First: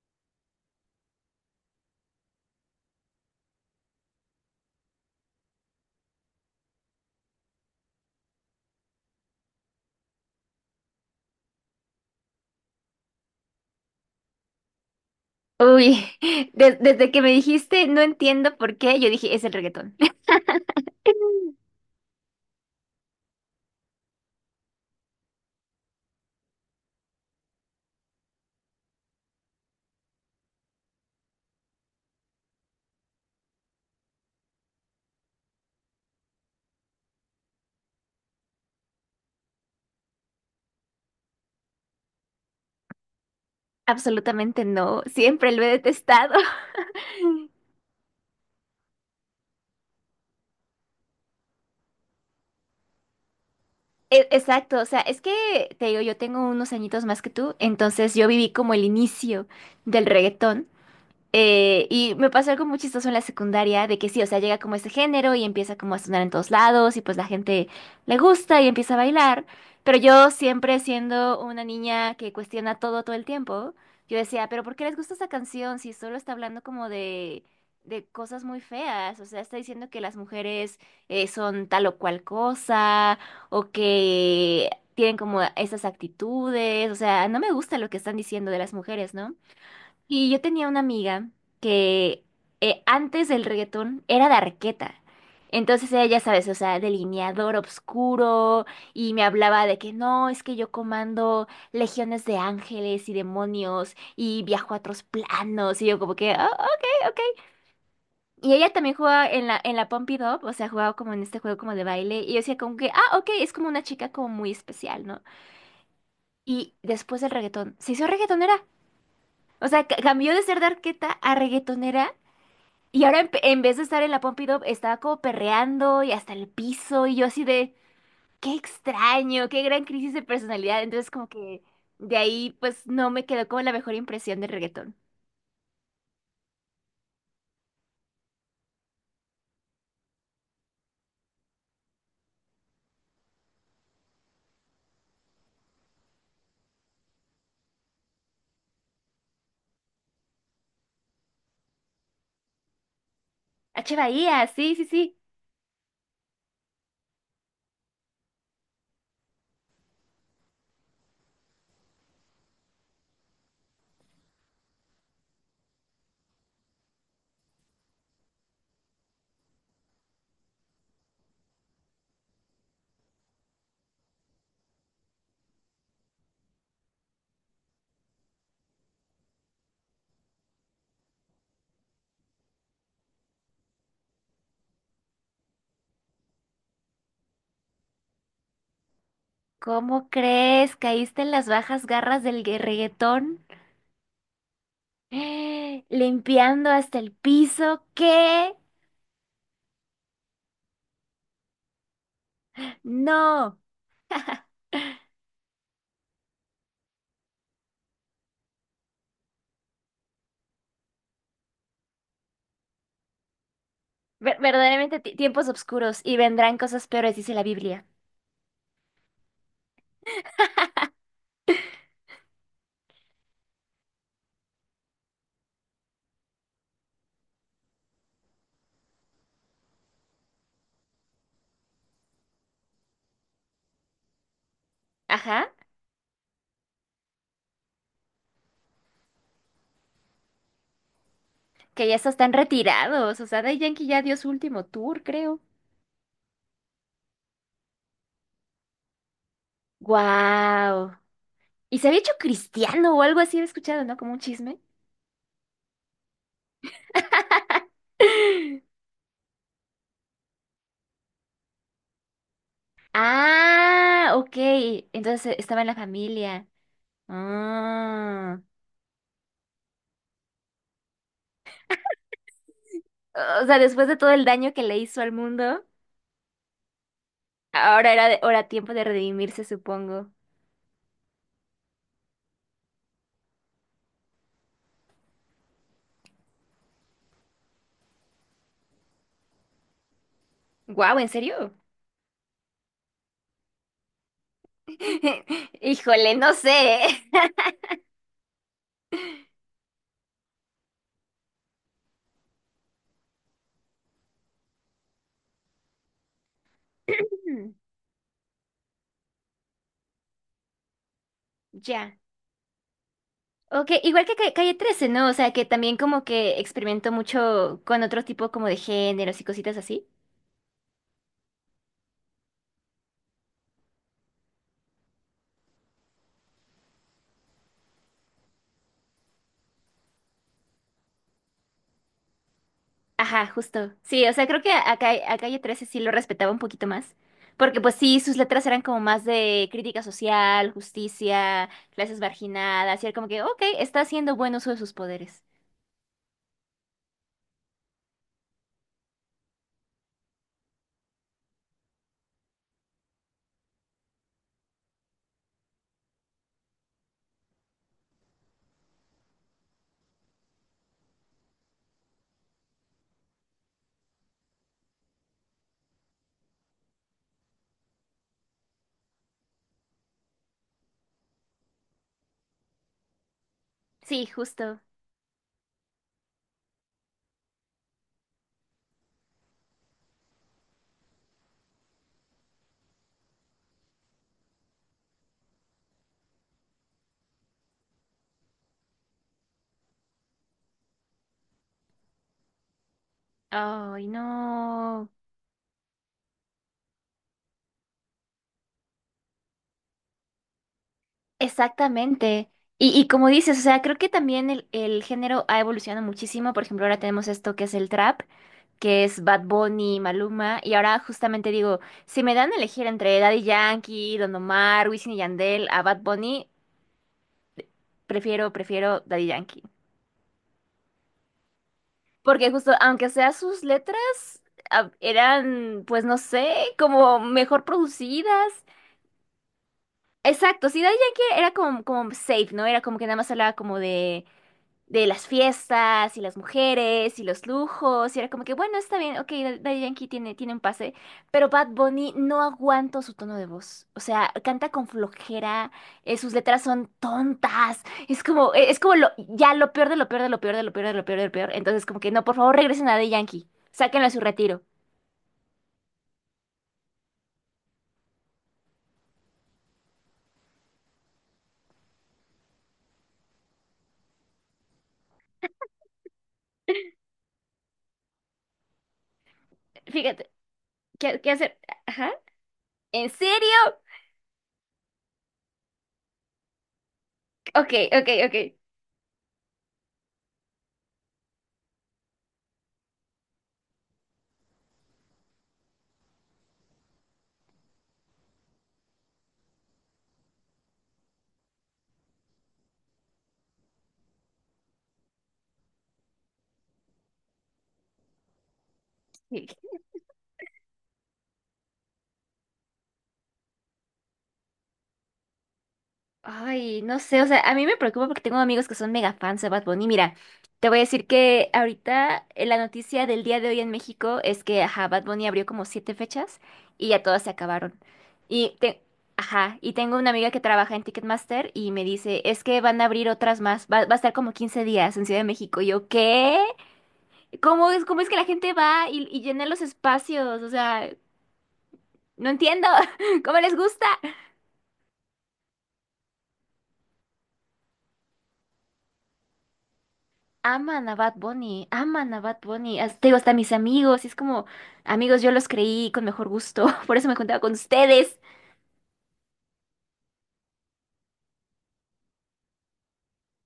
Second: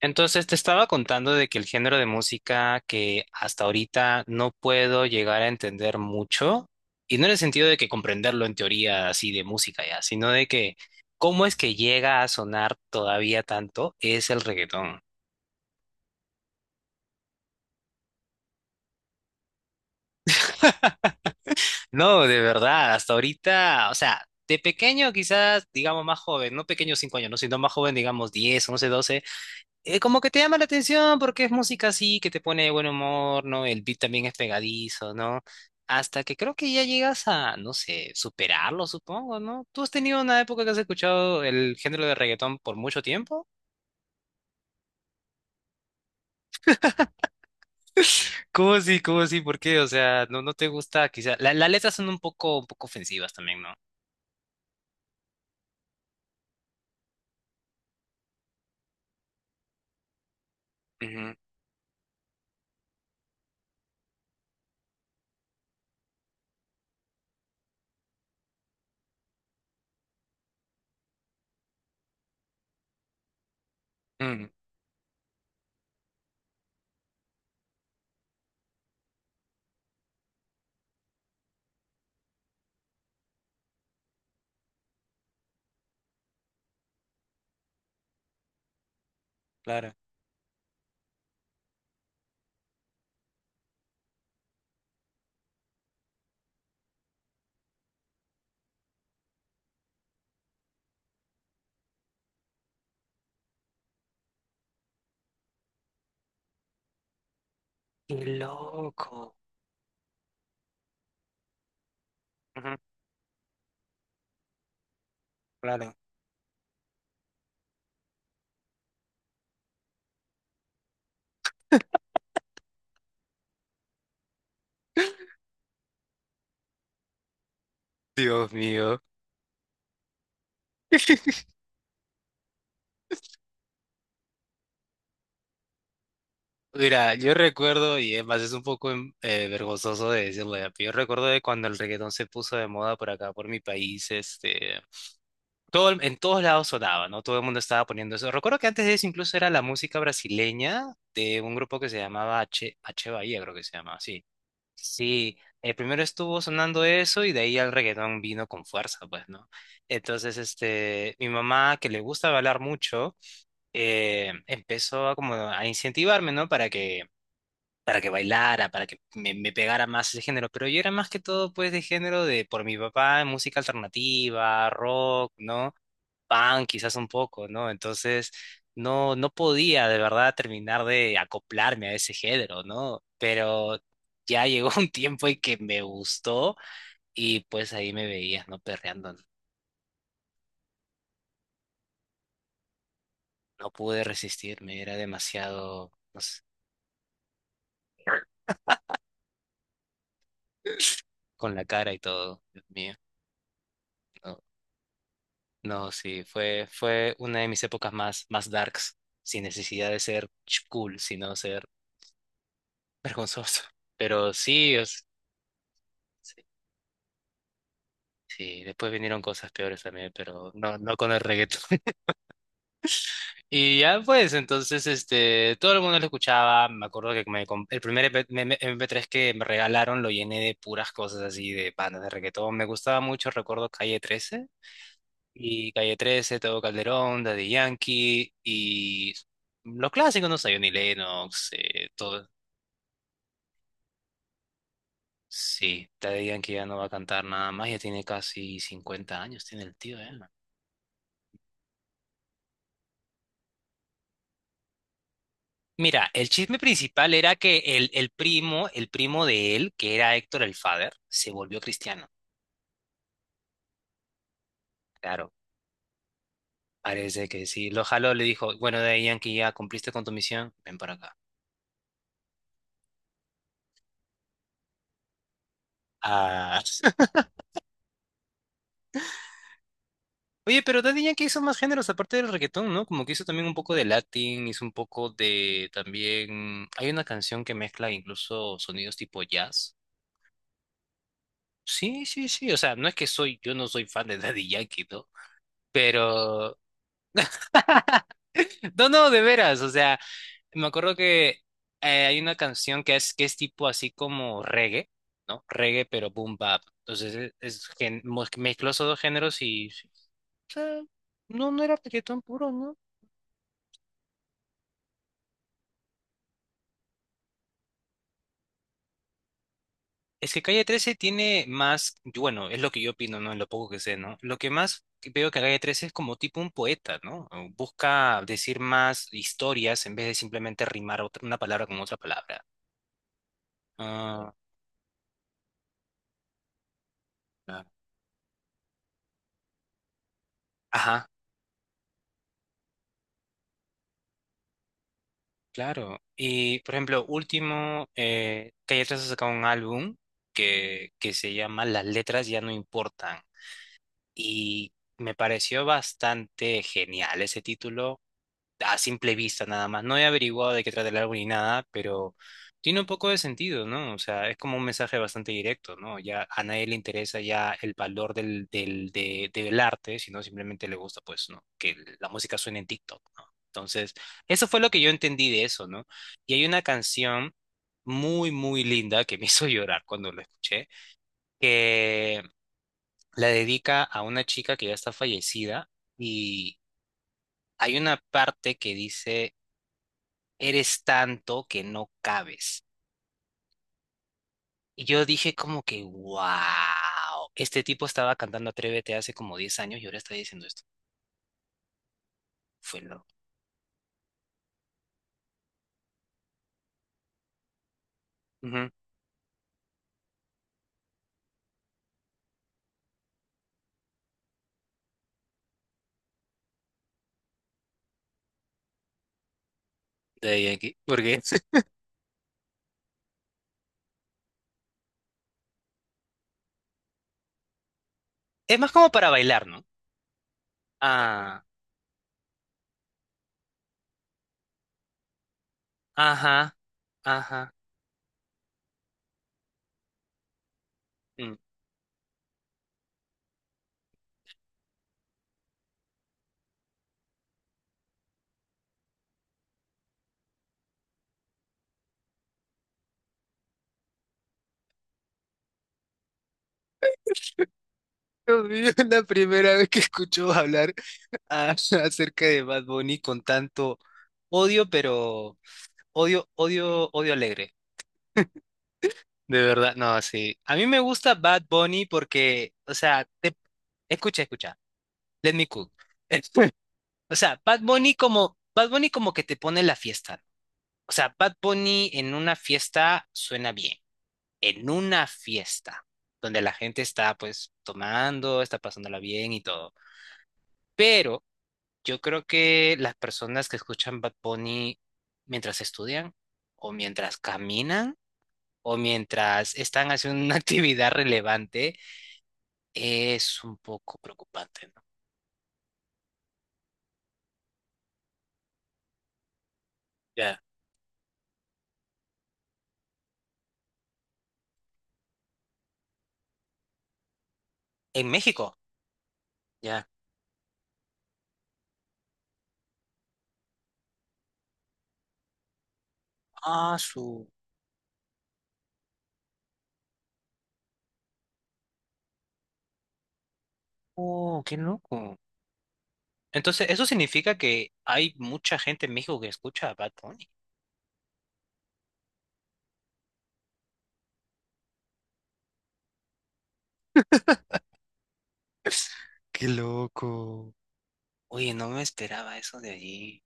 Entonces te estaba contando de que el género de música que hasta ahorita no puedo llegar a entender mucho, y no en el sentido de que comprenderlo en teoría así de música ya, sino de que cómo es que llega a sonar todavía tanto es el reggaetón. Uy, desde que me dijiste no entiendo por qué, yo dije es el reggaetón. No, de verdad, hasta ahorita, o sea, de pequeño quizás, digamos más joven, no pequeño 5 años, no, sino más joven, digamos 10, 11, 12. Como que te llama la atención porque es música así, que te pone de buen humor, ¿no? El beat también es pegadizo, ¿no? Hasta que creo que ya llegas a, no sé, superarlo, supongo, ¿no? ¿Tú has tenido una época que has escuchado el género de reggaetón por mucho tiempo? Absolutamente no, siempre lo he detestado. ¿Cómo así? ¿Cómo así? ¿Por qué? O sea, no, no te gusta, quizá. Las letras son un poco ofensivas también, ¿no? Exacto, o sea, es que te digo, yo tengo unos añitos más que tú, entonces yo viví como el inicio del reggaetón. Ujú, Y me pasó algo muy chistoso en la secundaria, de que sí, o sea, llega como este género y empieza como a sonar en todos lados y pues la gente le gusta y empieza a bailar, pero yo siempre siendo una niña que cuestiona todo todo el tiempo, yo mm, decía, pero ¿por qué les gusta esa canción si solo está hablando como de, cosas muy feas? O sea, está diciendo que las mujeres son tal o cual cosa o que tienen como esas actitudes, o sea, no me gusta lo que están diciendo de las mujeres, ¿no? claro. Y yo tenía una amiga que antes del reggaetón era de Arqueta. Entonces ella, ya sabes, o sea, delineador oscuro y me hablaba de que no, es que yo comando legiones de ángeles y demonios y viajo a otros planos y yo como que, "Ah, ok, ok". Qué Y ella también jugaba loco. en la, Pump It Up, o sea, jugaba como en este juego como de baile y yo decía Ujú, como que, ah, ok, es como una chica como muy especial, ¿no? claro. Y después del reggaetón, se hizo reggaetonera. O sea, cambió de ser de Arqueta a reggaetonera. Y ahora en vez de estar en la Pompidou, estaba como perreando y hasta el piso y yo así de, Dios qué mío. extraño, qué gran crisis de personalidad. Entonces como que de ahí pues no me quedó como la mejor impresión del reggaetón. Mira, yo recuerdo, y es más, es un poco vergonzoso de decirlo ya, pero yo recuerdo de cuando el reggaetón se puso de moda por acá, por mi país, este, todo, en todos lados sonaba, ¿no? Todo el mundo estaba poniendo eso. Recuerdo que antes de eso incluso era la música brasileña de un grupo que se llamaba H, H Bahía, creo que se H. llamaba, sí. Bahía, sí, sí, sí. Sí, primero estuvo sonando eso y de ahí el reggaetón vino con fuerza, pues, ¿no? Entonces, este, mi mamá, que le gusta bailar mucho, empezó a como a incentivarme, ¿no? Para que bailara, para que me pegara más ese género, pero yo era más que todo pues de género de por mi papá, música alternativa, rock, ¿no? Punk quizás un poco, ¿no? Entonces no, no podía de verdad terminar de acoplarme a ese género, ¿no? Pero ya llegó un tiempo en que me gustó y pues ahí me veías, ¿no? Perreando, no. ¿Cómo crees? ¿Caíste en las bajas garras del reggaetón? No pude resistirme, era demasiado, no sé, Limpiando hasta el piso. ¿Qué? con la cara y todo, Dios mío, No. ¿no? No, sí, fue una de mis épocas más, más darks, sin necesidad de ser cool, sino ser vergonzoso. Pero Ver- sí, verdaderamente tiempos oscuros y sí, vendrán cosas peores, dice la Biblia. sí, después vinieron cosas peores también, pero no, no con el reggaetón. Y ya pues, entonces, este, todo el mundo lo escuchaba, me acuerdo que el primer EP MP3 que me regalaron lo llené de puras cosas así, de bandas de reggaetón, me gustaba mucho, recuerdo Calle 13, Ajá. y Calle trece, Tego Calderón, Daddy Yankee y los clásicos, no sé, Johnny Lennox, Que ya hasta todo. están retirados. O sea, Daddy Yankee ya dio su último tour, creo. Sí, Daddy Yankee ya no va a cantar nada más, ya tiene casi 50 años, tiene el tío, ¿eh? Wow. Y se había hecho cristiano o algo así, he escuchado, ¿no? Como un chisme. Mira, el chisme principal era que el primo de él, que era Héctor el Father, se volvió cristiano. Ah, ok. Entonces Claro, estaba en la familia. parece que sí. Lo jaló, le Ah. dijo, bueno, Daddy Yankee, ya cumpliste con tu misión, ven para acá. O sea, después de todo el daño que le hizo al mundo, Ah. ahora era, ahora tiempo de redimirse, supongo. Oye, pero Daddy Yankee hizo más géneros aparte del reggaetón, ¿no? Como que hizo también un poco de Latin, hizo un poco de también... Hay una canción que mezcla incluso sonidos tipo jazz. Wow, ¿en serio? Sí, sí, sí. O sea, no es que soy, yo no soy fan de Daddy Yankee, ¿no? Híjole, no Pero... sé. No, no, de veras. O sea, me acuerdo que hay una canción que es tipo así como reggae, ¿no? Reggae, pero boom bap. Entonces Hmm. Mezcló esos dos géneros y... sí. O sea, no, no era Ya. reggaetón puro, ¿no? Ok, igual que Calle trece, ¿no? O sea, que también como que experimentó mucho con otro tipo como de géneros y cositas así. Es que Calle 13 tiene más, bueno, es lo que yo opino, ¿no? En lo poco que sé, ¿no? Lo que más que veo que Calle 13 es como tipo un poeta, ¿no? O busca decir más historias en vez de simplemente rimar una palabra con otra palabra. Ajá, justo. Sí, o sea, Ah, creo que a, a Calle 13 sí lo respetaba un poquito más. Porque claro. pues sí, sus letras eran como más de crítica social, Ajá, justicia, clases marginadas, y era como que, ok, está haciendo buen uso de sus poderes. claro. Y, por ejemplo, último, Calle 13 ha sacado un álbum que se llama Las letras ya no importan. Y me pareció bastante genial ese título. A simple vista nada más. No he averiguado de qué trata el álbum ni nada, pero tiene un poco de sentido, ¿no? O sea, es como un mensaje bastante directo, ¿no? Ya a nadie le interesa ya el valor del arte, sino simplemente le gusta, pues, ¿no? Que la música suene en TikTok, ¿no? Entonces, Sí, eso fue justo. lo que yo entendí de eso, ¿no? Y hay una canción muy, muy linda que me hizo llorar cuando la escuché, que la dedica a una chica que ya está fallecida y hay una parte que dice eres tanto que no cabes. Ay, Y no. yo dije como que, wow, este tipo estaba cantando Atrévete hace como 10 años y ahora está diciendo esto. Exactamente. Y, Fue y como loco. dices, o sea, creo que también el género ha evolucionado muchísimo. Por ejemplo, ahora tenemos esto que es el trap. Ujú. Que es Bad Bunny, Maluma, y ahora justamente digo, si me dan a elegir entre Daddy Yankee, Don Omar, Wisin y Yandel a Bad Bunny, prefiero Daddy Yankee. De ahí aquí. Porque Porque justo, aunque sea sus letras, ah, eran, pues no sé, como mejor producidas. es más como para bailar, ¿no? Exacto, sí, Daddy Yankee era Ah, como, safe, ¿no? Era como que nada más hablaba como de las fiestas y las ajá, mujeres y los ajá. lujos. Y era como que, bueno, está bien, ok, Daddy Yankee tiene un pase, pero Mm. Bad Bunny no aguanto su tono de voz. O sea, canta con flojera, sus letras son tontas. Es como lo, ya lo peor de lo peor de lo peor de lo peor de lo peor de lo peor. Entonces, como que no, por favor, regresen a Daddy Yankee. Sáquenlo a su retiro. Dios mío, la primera vez que escucho hablar a- acerca de Bad Bunny con tanto odio, pero odio, odio, odio alegre. De verdad, no, Fíjate, sí. A mí me ¿qué gusta hacer? Bad Bunny Ajá. porque, o ¿En sea, serio? te... escucha, escucha. Let me cook. O sea, Ok, ok, Bad Bunny como que te pone la fiesta. O sea, Bad Bunny en una fiesta suena bien. En una fiesta donde la gente está pues tomando, está pasándola bien y todo. Pero yo creo que las personas que escuchan Bad Bunny mientras estudian o mientras caminan o ok. mientras están haciendo una actividad relevante es un poco preocupante, ¿no? Ay, no sé, o sea, a mí me preocupa porque tengo amigos que son mega fans de Bad Bunny. Mira, Ya. te voy a decir que ahorita la noticia del día de hoy en México es que, ajá, Bad Bunny abrió como siete fechas y ya todas se acabaron. En Y, México, ajá, y tengo ya. una amiga que trabaja en Ticketmaster y me dice, es que van a abrir otras más, va, a estar como 15 días en Ciudad de México. Y yo, ¿qué? Ah, su. cómo es que la gente va y llena los espacios? O sea, no entiendo, ¿cómo les gusta? Oh, qué loco. Entonces, eso significa que hay mucha gente en México que escucha a Bad Bunny. Aman a Bad Bunny, aman a Bad Bunny. Te digo, hasta mis amigos, y es como, amigos, yo los creí con mejor gusto, por eso me contaba con ustedes. Qué loco. Oye, no me esperaba eso de allí.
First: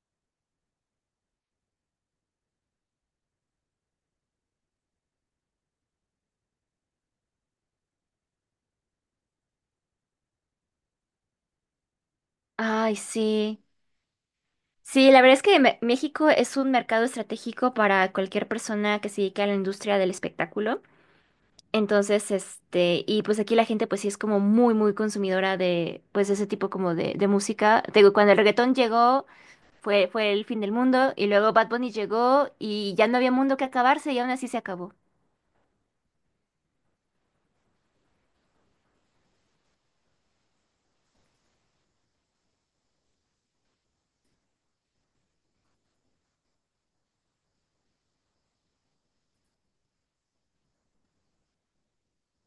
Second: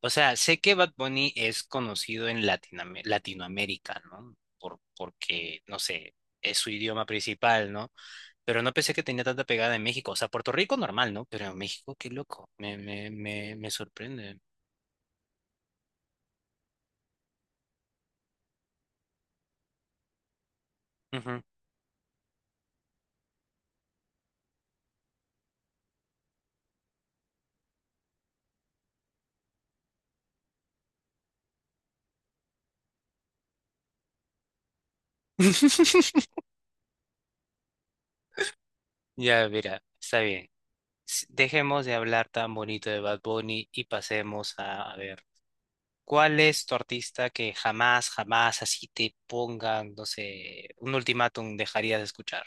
O sea, sé que Bad Bunny es conocido en Latinoamérica, ¿no? Por, porque, no sé, es su idioma principal, ¿no? Pero no pensé que tenía tanta pegada en México. O sea, Puerto Rico normal, ¿no? Pero en México, qué loco. Ay, sí. Me sorprende. Sí, la verdad es que México es un mercado estratégico para cualquier persona que se dedique a la industria del espectáculo. Entonces, este, y pues aquí la gente pues sí es como muy, muy consumidora de pues ese tipo como de, música. Te digo, cuando el reggaetón llegó, fue el fin del mundo, y luego Bad Bunny llegó y ya no había mundo que acabarse y aún así se acabó. Ya, mira, está bien. Dejemos de hablar tan bonito de Bad Bunny y pasemos a ver, ¿cuál es tu artista que jamás, jamás así te pongan, no sé, un ultimátum dejarías de escuchar?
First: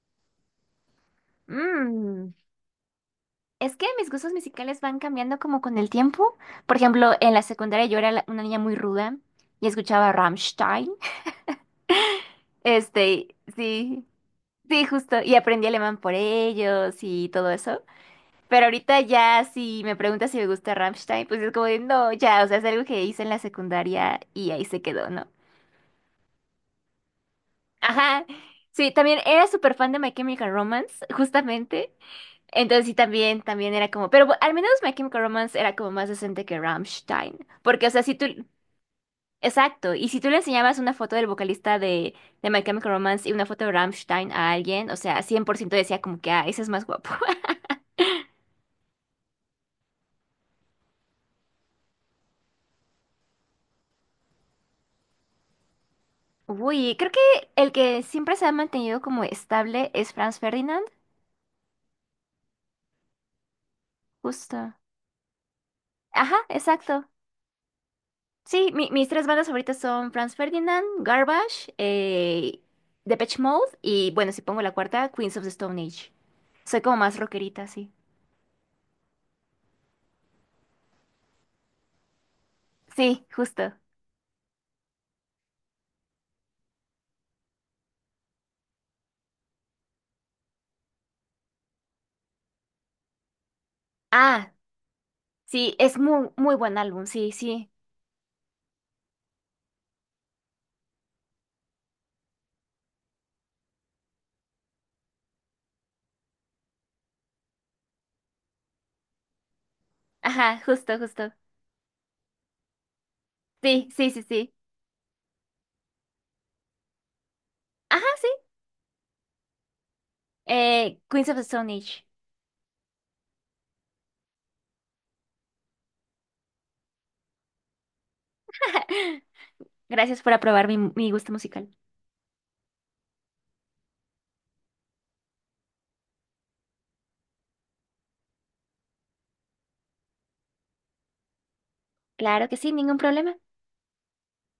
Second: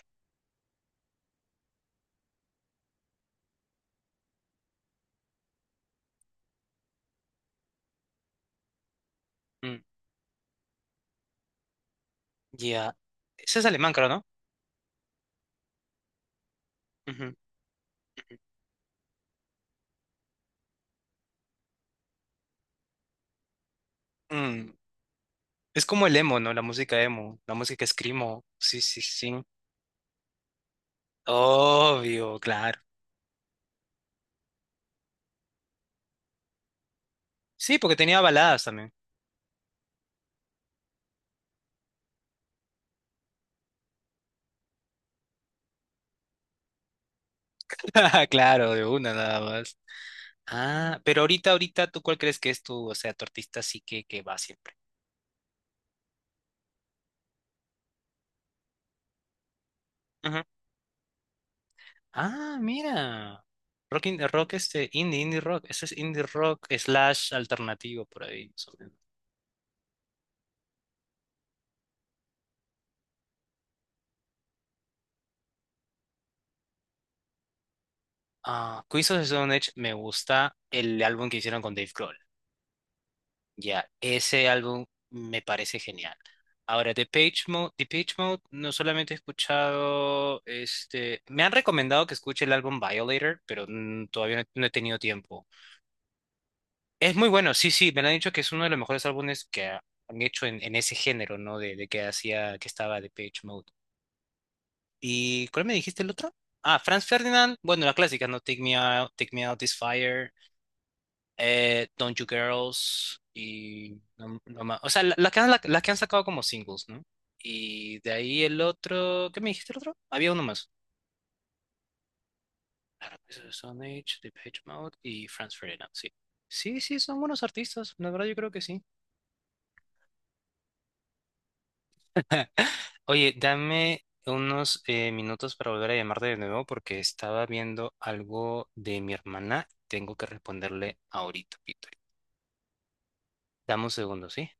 Mm. Es que mis gustos musicales van cambiando como con el tiempo. Por ejemplo, en la secundaria yo era una niña muy ruda y Mm, escuchaba Rammstein. ya. Este, Ese es alemán, sí, creo, ¿no? sí, justo. Y aprendí alemán por ellos Ujú, y todo eso. ujú. Pero ahorita ya si me preguntas si me gusta Rammstein, pues es como de, no, ya, o sea, es algo que hice en la secundaria y ahí Mm, se quedó, ¿no? es como el emo, ¿no? La música emo, la música Ajá. screamo. Sí, Sí, sí, también sí. era súper fan de My Chemical Romance, justamente. Obvio, claro. Entonces sí, también, era como, pero al menos My Chemical Romance era como más decente que Rammstein, Sí, porque o porque sea, si tenía tú, baladas también. exacto, y si tú le enseñabas una foto del vocalista de My Chemical Romance y una foto de Rammstein a alguien, o sea, 100% decía como que, ah, ese es más guapo. Claro, de una nada más. Ah, pero ahorita, ahorita, ¿tú cuál crees que es tu, o sea, tu artista sí que va siempre? Uy, creo que el que siempre se ha mantenido como estable es Franz Ujú. Ferdinand, Ah, mira. Rock, rock justo. este, indie, indie rock. Eso es indie Ajá, rock exacto. slash alternativo por ahí, más Sí, o menos. mis tres bandas favoritas son Franz Ferdinand, Garbage, Depeche Mode y bueno, si pongo la cuarta, Queens of the Stone Age. Soy como más rockerita, sí. Ah, Queens of the Stone Age me gusta el álbum que hicieron con Dave Grohl. Sí, justo. Ya, ese álbum me parece genial. Ahora, The Page Mode, The Page Mode no solamente he escuchado, este, me han recomendado que escuche el álbum Violator, pero todavía no Ah, no he tenido tiempo. sí, es muy, muy buen álbum, Es muy sí, bueno, sí, sí. sí, me lo han dicho que es uno de los mejores álbumes que han hecho en ese género, ¿no? De que hacía, que estaba de Page Mode. ¿Y cuál me dijiste el otro? Ah, Franz Ferdinand, bueno, la clásica, ¿no? Take Me Out, Take Me Out This Fire, Ajá, justo, justo. Don't You Girls, Sí, y sí, sí, no, sí. no más. O sea, las que han, las que han sacado como singles, ¿no? Y Ajá, de sí. ahí el otro, ¿qué me dijiste el otro? Había uno más. Queens of the Stone Age. Claro, pues, Stone Age, The Page Mode y Franz Ferdinand, sí. Sí, sí, son buenos artistas, la verdad yo creo que sí. Gracias por aprobar mi, gusto musical. Oye, dame unos minutos para volver a llamarte de nuevo porque estaba viendo algo de mi hermana. Tengo que responderle ahorita, Víctor. Claro que sí, ningún problema. Dame un segundo, ¿sí?